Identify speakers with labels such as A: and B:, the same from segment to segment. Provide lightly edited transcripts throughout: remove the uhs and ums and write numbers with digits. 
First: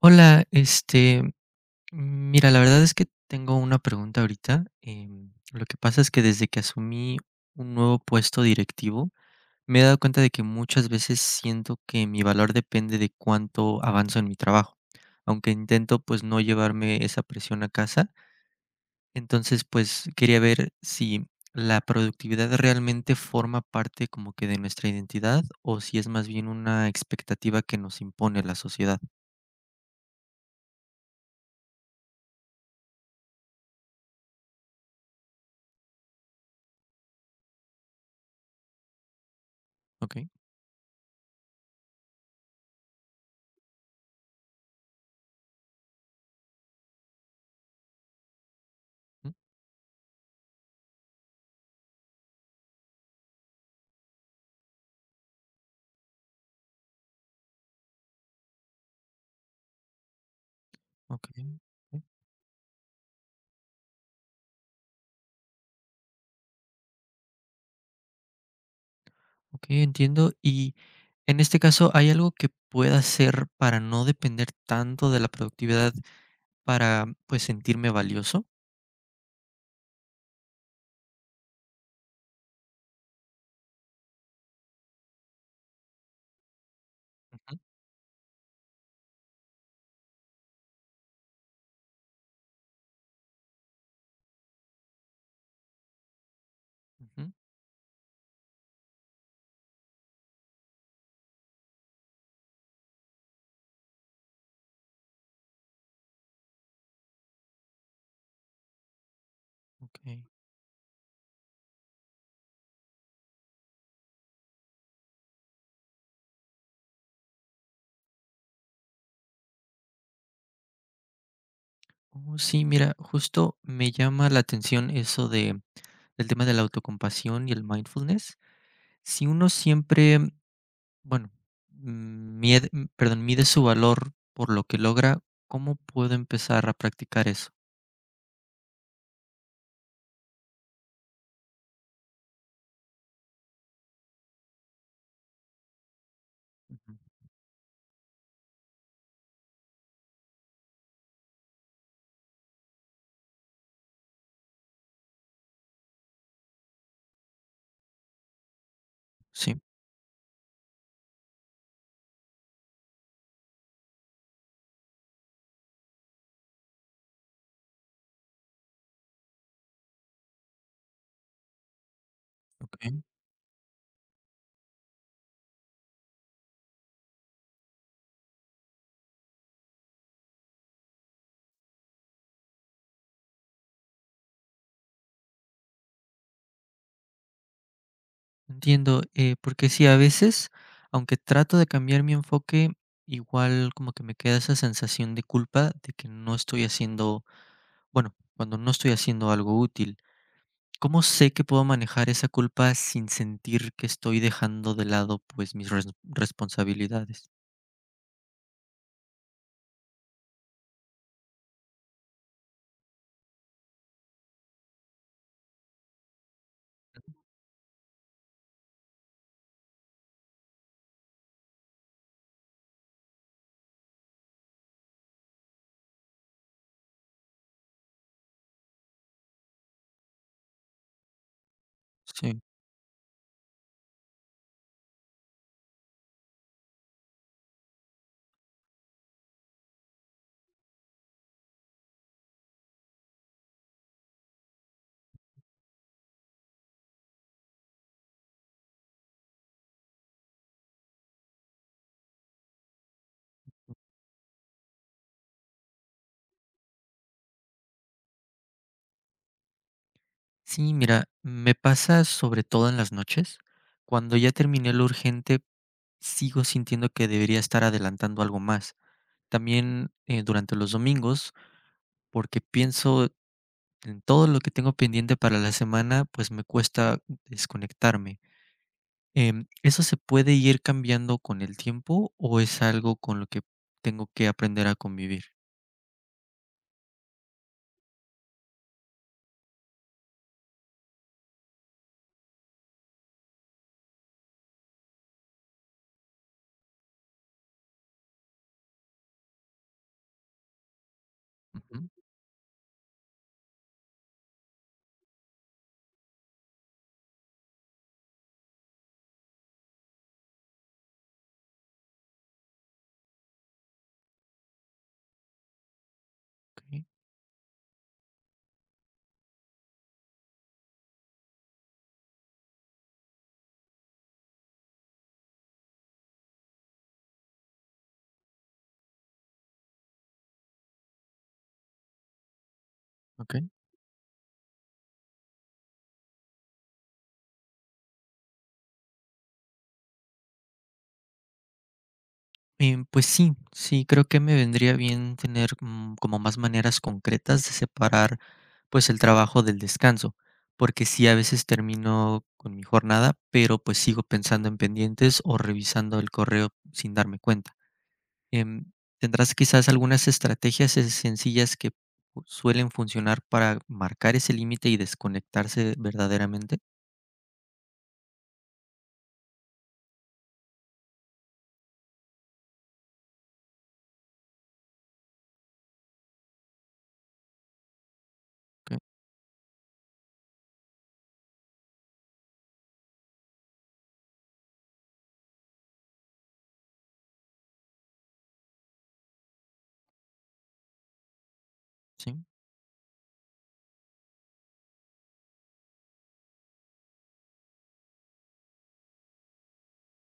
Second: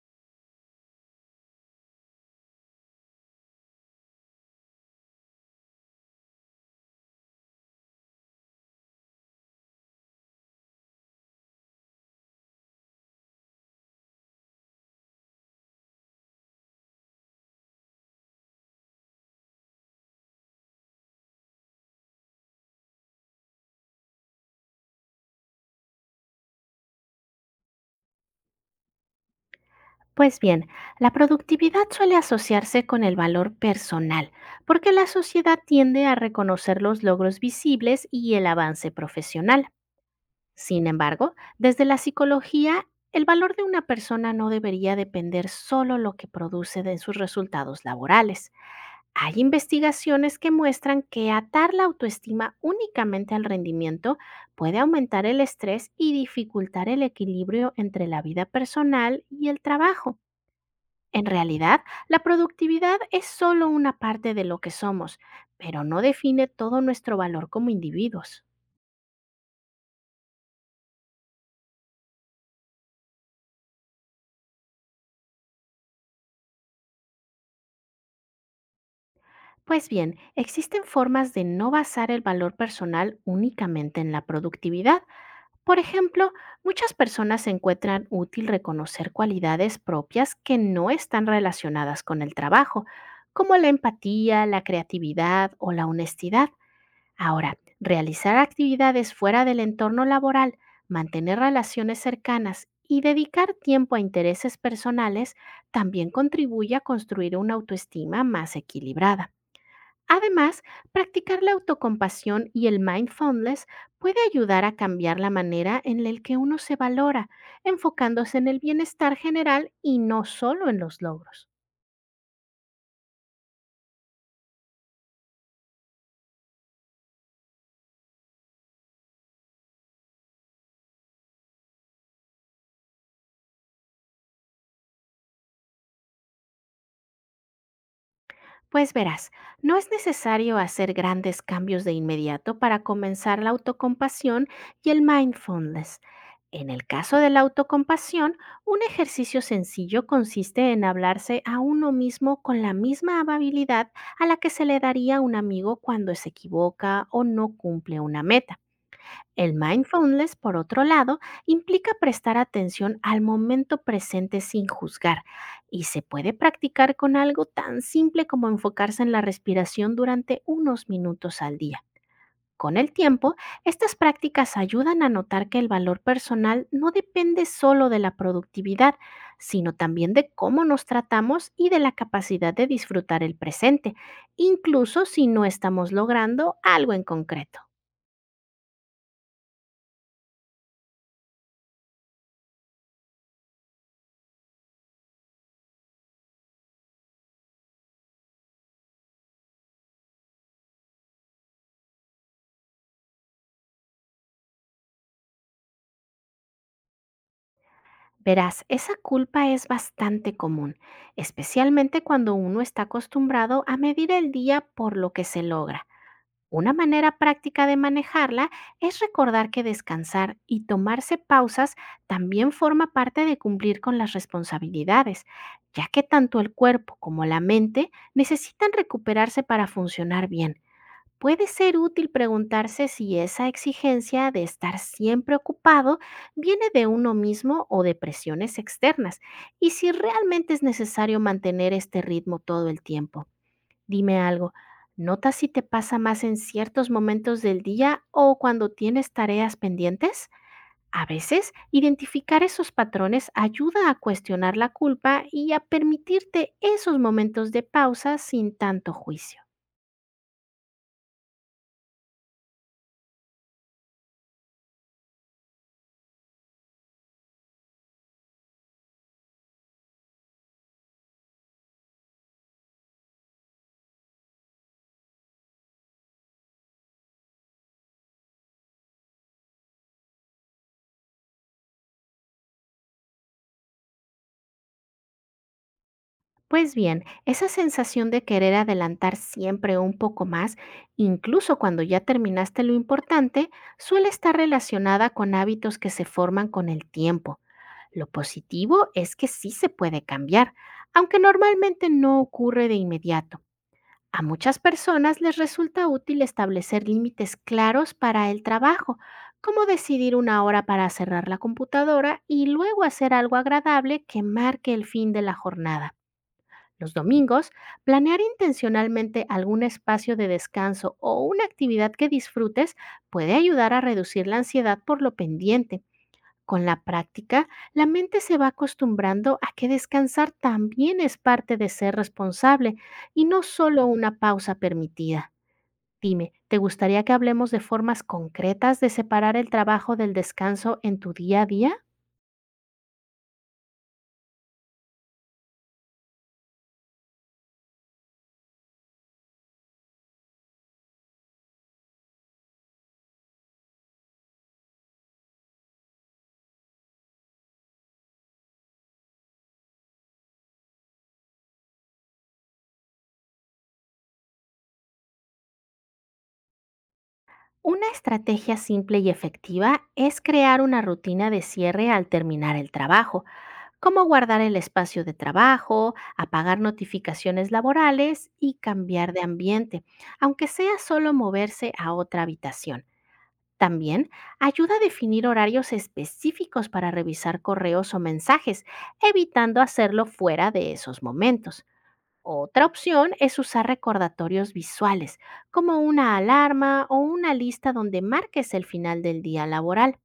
A: Hola, mira, la verdad es que tengo una pregunta ahorita. Lo que pasa es que desde que asumí un nuevo puesto directivo, me he dado cuenta de que muchas veces siento que mi valor depende de cuánto avanzo en mi trabajo, aunque intento pues no llevarme esa presión a casa. Entonces, pues quería ver si la productividad realmente forma parte como que de nuestra identidad o si es más bien una expectativa que nos impone la sociedad.
B: Pues bien, la productividad suele asociarse con el valor personal, porque la sociedad tiende a reconocer los logros visibles y el avance profesional.
A: Ok,
B: Sin embargo, desde la psicología, el valor de una persona no debería depender solo lo que produce de sus resultados laborales.
A: mm,
B: Hay investigaciones que muestran que atar la autoestima únicamente al rendimiento puede aumentar el estrés y dificultar el equilibrio entre la vida personal y el trabajo. En
A: ok.
B: realidad, la productividad es solo una parte de lo que somos, pero no define todo nuestro valor como individuos.
A: Okey, entiendo. Y en este caso, ¿hay algo que pueda hacer para no depender tanto de la productividad para, pues, sentirme valioso?
B: Pues bien, existen formas de no basar el valor personal únicamente en la productividad. Por ejemplo, muchas personas
A: Ujú,
B: encuentran útil reconocer cualidades propias que no están relacionadas con el trabajo, como la empatía, la creatividad o la honestidad.
A: ujú,
B: Ahora, realizar actividades fuera del entorno laboral, mantener relaciones cercanas y dedicar tiempo a intereses personales también contribuye a construir una autoestima más equilibrada.
A: okey.
B: Además, practicar la autocompasión y el mindfulness puede ayudar a cambiar la manera en la que uno se valora, enfocándose en el bienestar general y no solo en los logros.
A: Oh, sí, mira, justo me llama la atención eso de del tema de la autocompasión y el mindfulness. Si uno siempre, bueno, mide, mide su valor por lo que logra, ¿cómo puedo empezar a practicar eso?
B: Pues verás, no es necesario hacer grandes cambios de inmediato para comenzar la autocompasión y el mindfulness. En el
A: Ujú,
B: caso de la autocompasión, un ejercicio sencillo consiste en hablarse a uno mismo con la misma amabilidad a la que se le daría a un amigo cuando se equivoca o no cumple una meta. El
A: sí,
B: mindfulness, por otro lado, implica prestar atención al momento presente sin juzgar y se puede practicar con algo tan simple como enfocarse en la respiración durante unos minutos al día. Con el
A: okey.
B: tiempo, estas prácticas ayudan a notar que el valor personal no depende solo de la productividad, sino también de cómo nos tratamos y de la capacidad de disfrutar el presente, incluso si no estamos logrando algo en concreto.
A: Entiendo, porque sí, a veces, aunque trato de cambiar mi enfoque, igual como que me queda esa sensación de culpa de que no estoy cuando no estoy haciendo algo útil. ¿Cómo sé que puedo manejar esa culpa sin sentir que estoy dejando de lado pues responsabilidades?
B: Verás, esa culpa es bastante común, especialmente cuando uno está acostumbrado a medir el día por lo que se logra. Una manera práctica de manejarla es recordar que descansar y tomarse pausas también forma parte de cumplir con las responsabilidades, ya que tanto el cuerpo como la mente necesitan recuperarse para funcionar bien. Puede ser útil
A: Sí.
B: preguntarse si esa exigencia de estar siempre ocupado viene de uno mismo o de presiones externas y si realmente es necesario mantener este ritmo todo el tiempo. Dime algo, ¿notas si te pasa más en ciertos momentos del día o cuando tienes tareas pendientes? A veces, identificar esos patrones ayuda a cuestionar la culpa y a permitirte esos momentos de pausa sin tanto juicio.
A: Sí, mira, me pasa sobre todo en las noches. Cuando ya terminé lo urgente, sigo sintiendo que debería estar adelantando algo más. También durante los domingos porque pienso en todo lo que tengo pendiente para la semana, pues me cuesta desconectarme. ¿Eso se puede ir cambiando con el tiempo o es algo con lo que tengo que aprender a convivir?
B: Pues bien, esa sensación de querer adelantar siempre un poco más, incluso cuando ya terminaste lo importante, suele estar relacionada con hábitos que se forman con el tiempo. Lo positivo es que sí se puede cambiar, aunque
A: Ujú,
B: normalmente no ocurre de inmediato. A muchas personas les resulta útil establecer límites claros para el trabajo, como decidir una hora para cerrar la computadora y luego hacer algo agradable que marque el fin de la jornada.
A: okey,
B: Los domingos, planear intencionalmente algún espacio de descanso o una actividad que disfrutes puede ayudar a reducir la ansiedad por lo pendiente. Con la práctica, la mente se va acostumbrando a que descansar también es parte de ser responsable y no
A: okey.
B: solo una pausa permitida. Dime, ¿te gustaría que hablemos de formas concretas de separar el trabajo del descanso en tu día a día?
A: Pues sí, sí, creo que me vendría bien tener como más maneras concretas de separar, pues, el trabajo del descanso, porque sí, a veces termino con mi jornada, pero, pues, sigo pensando en pendientes o revisando el correo sin darme cuenta. Em, ¿Tendrás quizás algunas sencillas que suelen funcionar para marcar ese límite y desconectarse verdaderamente?
B: Una estrategia simple y efectiva es crear una rutina de cierre al terminar el trabajo, como guardar el espacio de trabajo, apagar notificaciones laborales y
A: Ok,
B: cambiar de ambiente, aunque sea solo moverse a otra habitación. También ayuda a definir horarios específicos para revisar correos o mensajes, evitando hacerlo fuera de esos momentos.
A: sí,
B: Otra opción es usar recordatorios visuales, como una alarma o una lista donde marques el final del día laboral.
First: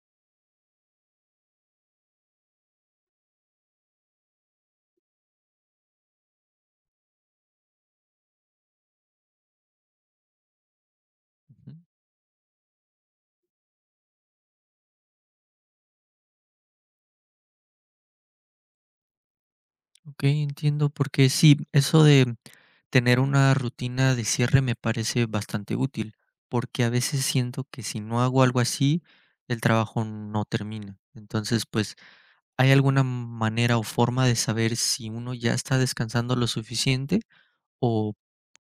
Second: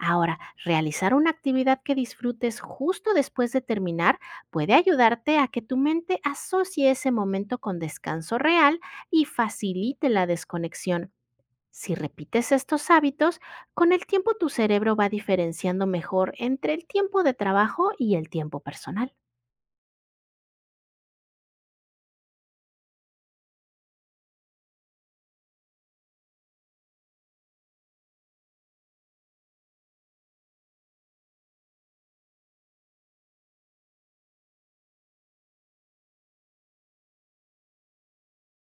B: Ahora, realizar una actividad que disfrutes justo después de terminar puede ayudarte a que tu mente asocie ese momento con descanso real y facilite la desconexión.
A: ujú.
B: Si repites estos hábitos, con el tiempo tu cerebro va diferenciando mejor entre el tiempo de trabajo y el tiempo personal.
A: Ok, entiendo, porque sí, eso de tener una rutina de cierre me parece bastante útil, porque a veces siento que si no hago algo así, el trabajo no termina. Entonces, pues, ¿hay alguna manera o forma de saber si uno ya está descansando lo suficiente? ¿O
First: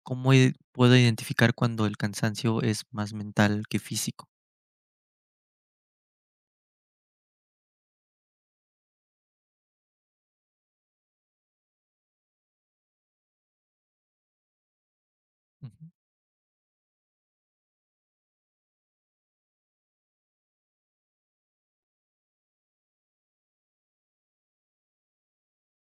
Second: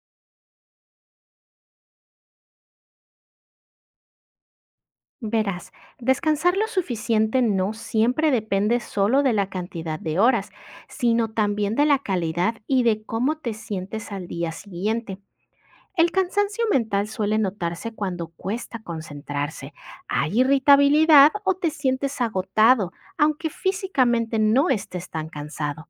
A: cómo i puedo identificar cuando el cansancio es más mental que físico?
B: Verás, descansar lo suficiente no siempre depende solo de la cantidad de horas, sino también de la calidad y de cómo te sientes al día siguiente.
A: Ujú,
B: El cansancio mental suele notarse cuando cuesta concentrarse, hay irritabilidad o te sientes agotado, aunque físicamente no estés tan cansado.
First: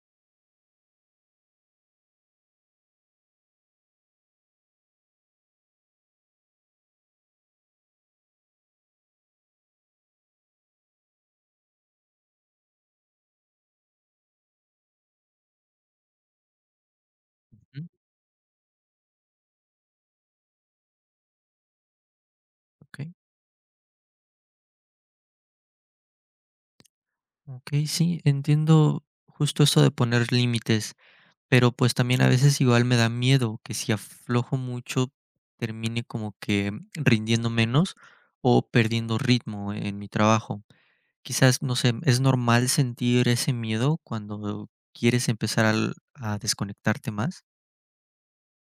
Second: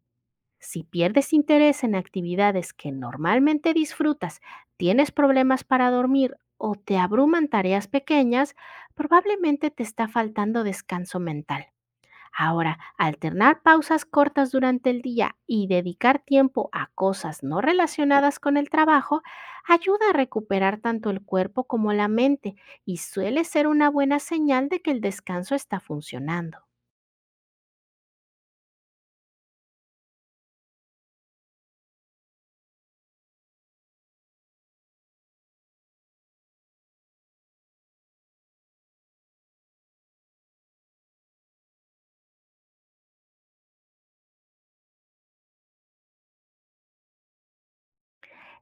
B: Si pierdes interés en actividades que normalmente disfrutas, tienes problemas para dormir o te abruman tareas pequeñas, probablemente te está faltando descanso mental. Ahora, alternar pausas cortas durante el día y dedicar tiempo a cosas no
A: ujú,
B: relacionadas con el trabajo ayuda a recuperar tanto el cuerpo como la mente y
A: okey,
B: suele ser una buena señal de que el descanso está funcionando.
A: okey, sí, entiendo justo eso de poner límites, pero, pues, también a veces igual me da miedo que si aflojo mucho termine como que rindiendo menos o perdiendo ritmo en mi trabajo. Quizás, no sé, ¿es normal sentir ese miedo cuando quieres empezar al a desconectarte más?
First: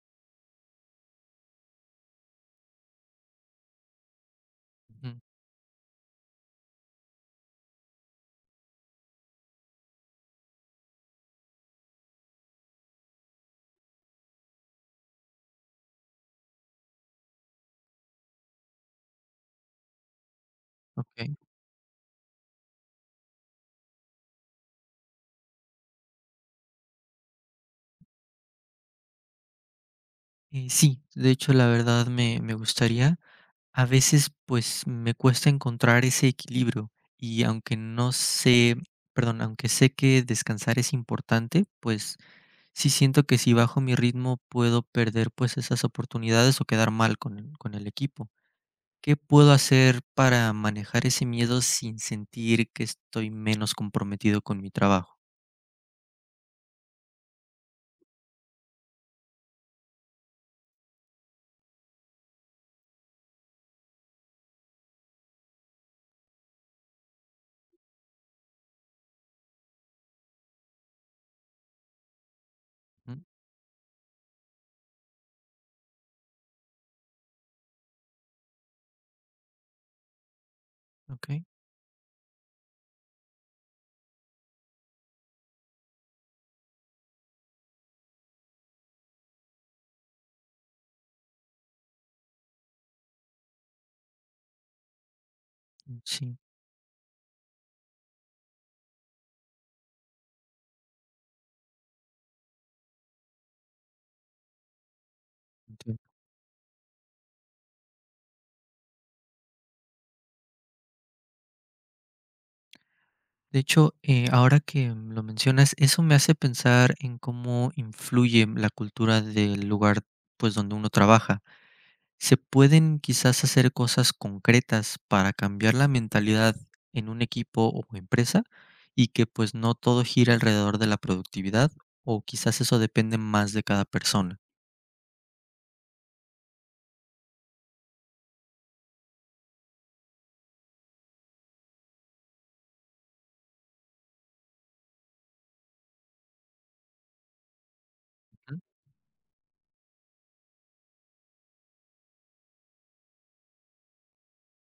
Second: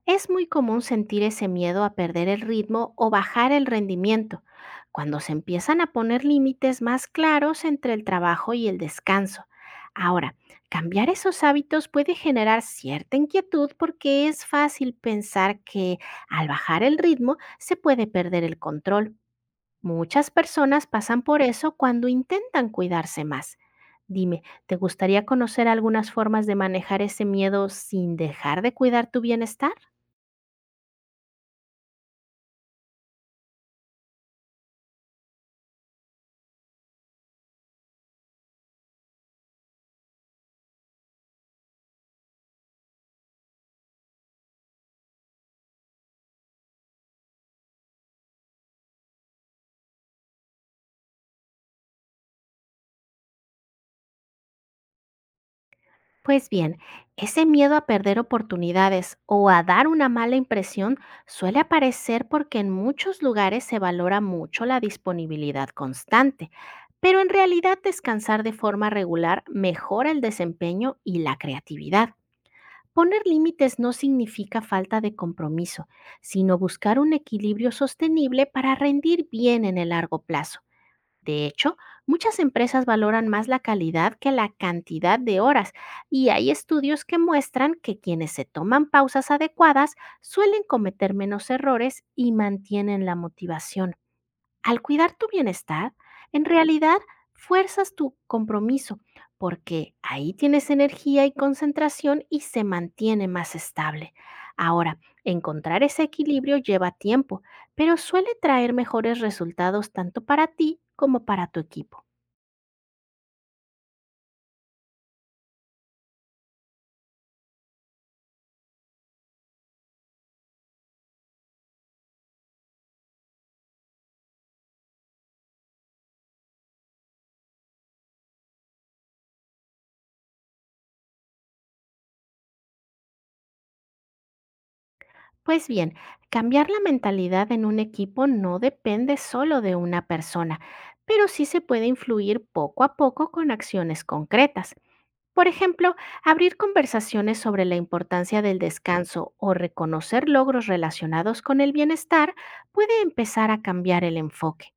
B: Es muy común sentir ese miedo a perder el ritmo o bajar el rendimiento,
A: Ujú,
B: cuando se empiezan a poner límites más claros entre el trabajo y el descanso. Ahora, cambiar esos hábitos puede generar cierta inquietud porque es fácil pensar que al bajar el ritmo se puede perder el control. Muchas personas pasan
A: okey.
B: por eso cuando intentan cuidarse más. Dime, ¿te gustaría conocer algunas formas de manejar ese miedo sin dejar de cuidar tu bienestar?
A: Sí, de hecho, la verdad me gustaría. A veces, pues, me cuesta encontrar ese equilibrio y aunque no sé perdón, aunque sé que descansar es importante, pues, sí siento que si bajo mi ritmo puedo perder, pues, esas oportunidades o quedar mal con el equipo. ¿Qué puedo hacer para manejar ese miedo sin sentir que estoy menos comprometido con mi trabajo?
B: Pues bien, ese miedo a perder oportunidades o a dar una mala impresión suele aparecer porque en muchos lugares se valora mucho la disponibilidad constante, pero en realidad descansar de forma regular mejora el desempeño y la creatividad.
A: Mm,
B: Poner límites no significa falta de compromiso, sino buscar un equilibrio sostenible para rendir bien en el largo plazo.
A: okey,
B: De hecho, muchas empresas valoran más la calidad que la cantidad de horas y hay estudios que muestran que quienes se toman pausas adecuadas suelen cometer menos errores y mantienen la motivación. Al cuidar tu bienestar,
A: mm, sí.
B: en realidad fuerzas tu compromiso, porque ahí tienes energía y concentración y se mantiene más estable. Ahora, encontrar ese equilibrio lleva tiempo, pero suele traer mejores resultados tanto para ti como para tu equipo.
A: De hecho, ahora que lo mencionas, eso me hace pensar en cómo influye la cultura del lugar, pues, donde uno trabaja. ¿Se pueden quizás hacer cosas concretas para cambiar la mentalidad en un equipo o empresa y que pues no todo gira alrededor de la productividad? O quizás eso depende más de cada persona.
B: Pues bien, cambiar la mentalidad en un equipo no depende solo de una persona, pero sí se puede influir poco a poco con acciones concretas. Por ejemplo, abrir conversaciones sobre la importancia del
A: Ujú,
B: descanso o reconocer logros relacionados con el bienestar puede empezar a cambiar el enfoque.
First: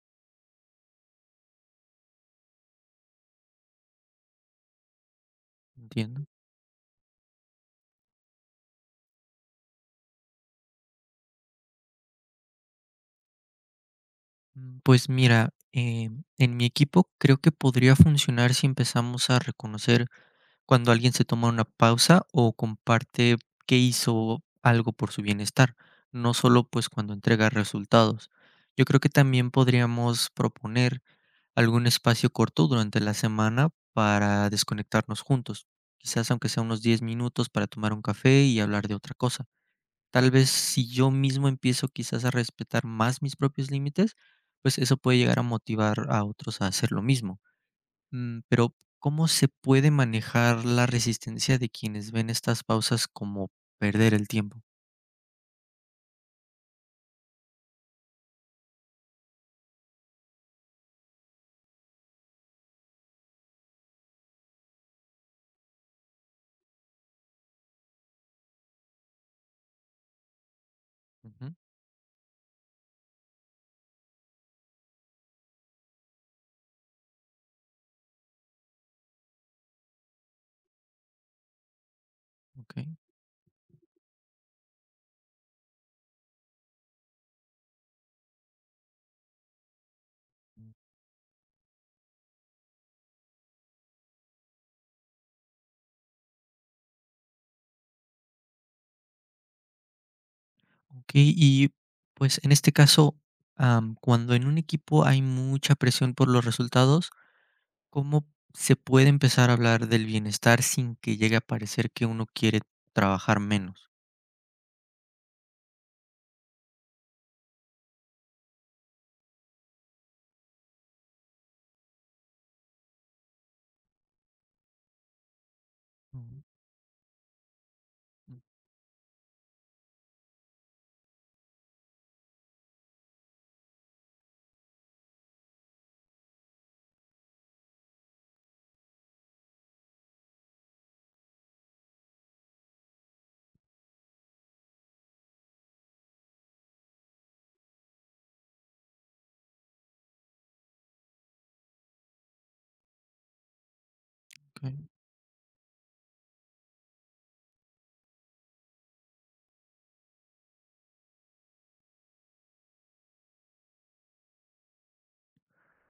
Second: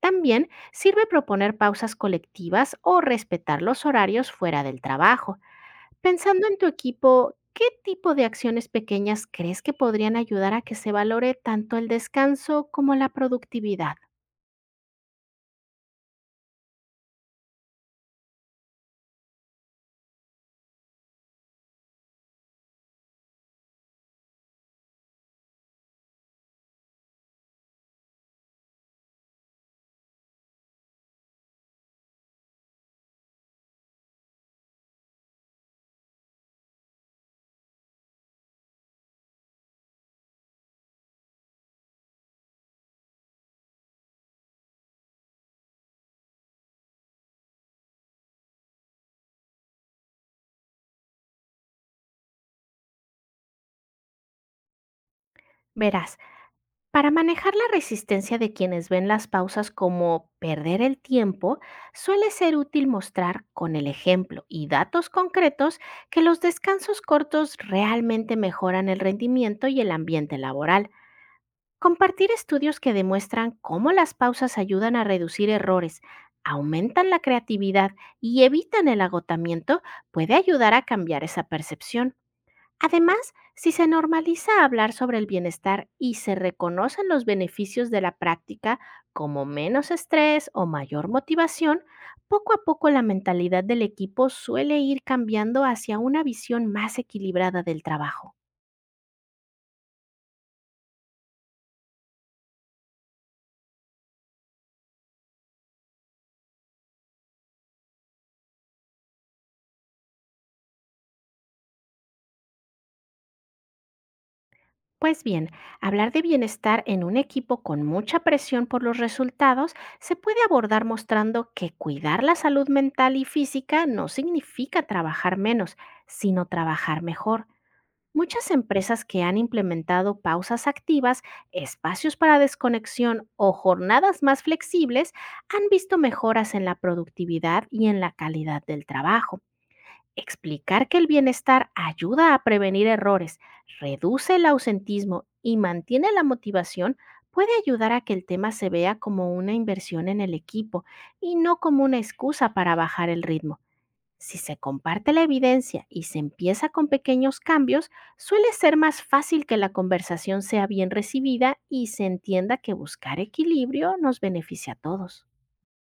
B: También sirve proponer pausas colectivas o respetar los horarios fuera del trabajo.
A: entiendo.
B: Pensando en tu equipo, ¿qué tipo de acciones pequeñas crees que podrían ayudar a que se valore tanto el descanso como la productividad?
A: Mm, pues mira, en mi equipo creo que podría funcionar si empezamos a reconocer cuando alguien se toma una pausa o comparte que hizo algo por su bienestar, no solo pues cuando entrega resultados. Yo creo que también podríamos proponer algún espacio corto durante la semana para desconectarnos juntos, quizás aunque sea unos 10 minutos para tomar un café y hablar de otra cosa. Tal vez si yo mismo empiezo quizás a respetar más mis propios límites, pues eso puede llegar a motivar a otros a hacer lo mismo. Mm, pero, ¿cómo se puede manejar la resistencia de quienes ven estas pausas como perder el tiempo?
B: Verás, para manejar la resistencia de quienes ven las pausas como perder el tiempo, suele ser útil mostrar con el ejemplo y datos concretos que los descansos cortos realmente mejoran el rendimiento y el ambiente laboral.
A: Ujú,
B: Compartir estudios que demuestran cómo las pausas ayudan a reducir errores, aumentan la creatividad y evitan el agotamiento puede ayudar a cambiar esa percepción.
A: okey.
B: Además, si se normaliza hablar sobre el bienestar y se reconocen los beneficios de la práctica como menos estrés o mayor motivación, poco a poco la mentalidad del equipo suele ir cambiando hacia una visión más equilibrada del trabajo.
A: Okey, y, pues, en este caso, cuando en un equipo hay mucha presión por los resultados, ¿cómo se puede empezar a hablar del bienestar sin que llegue a parecer que uno quiere trabajar menos?
B: Pues bien, hablar de bienestar en un equipo con mucha presión por los resultados se puede abordar mostrando que cuidar la salud mental y física no significa trabajar menos,
A: Ujú,
B: sino trabajar mejor. Muchas empresas que han implementado pausas activas, espacios para desconexión o jornadas más flexibles han visto mejoras en la productividad y en la calidad del trabajo. Explicar que el bienestar ayuda a prevenir errores, reduce el ausentismo y mantiene la motivación puede ayudar a que el tema se vea como una inversión en el equipo y no como una excusa para bajar el ritmo. Si se
A: okey.
B: comparte la evidencia y se empieza con pequeños cambios, suele ser más fácil que la conversación sea bien recibida y se entienda que buscar equilibrio nos beneficia a todos.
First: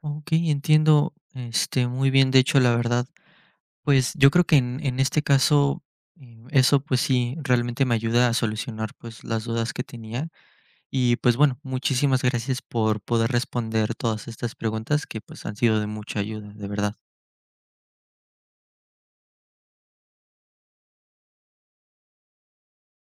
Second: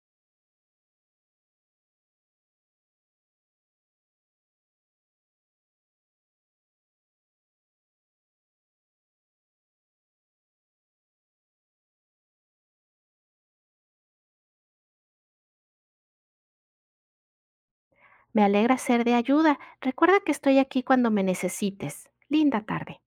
A: Okey, entiendo, muy bien. De hecho, la verdad pues yo creo que en este caso, eso pues sí, realmente me ayuda a solucionar pues las dudas que tenía. Y pues bueno, muchísimas gracias por poder responder todas estas preguntas que pues han sido de mucha ayuda, de verdad.
B: Me alegra ser de ayuda. Recuerda que estoy aquí cuando me necesites. Linda tarde.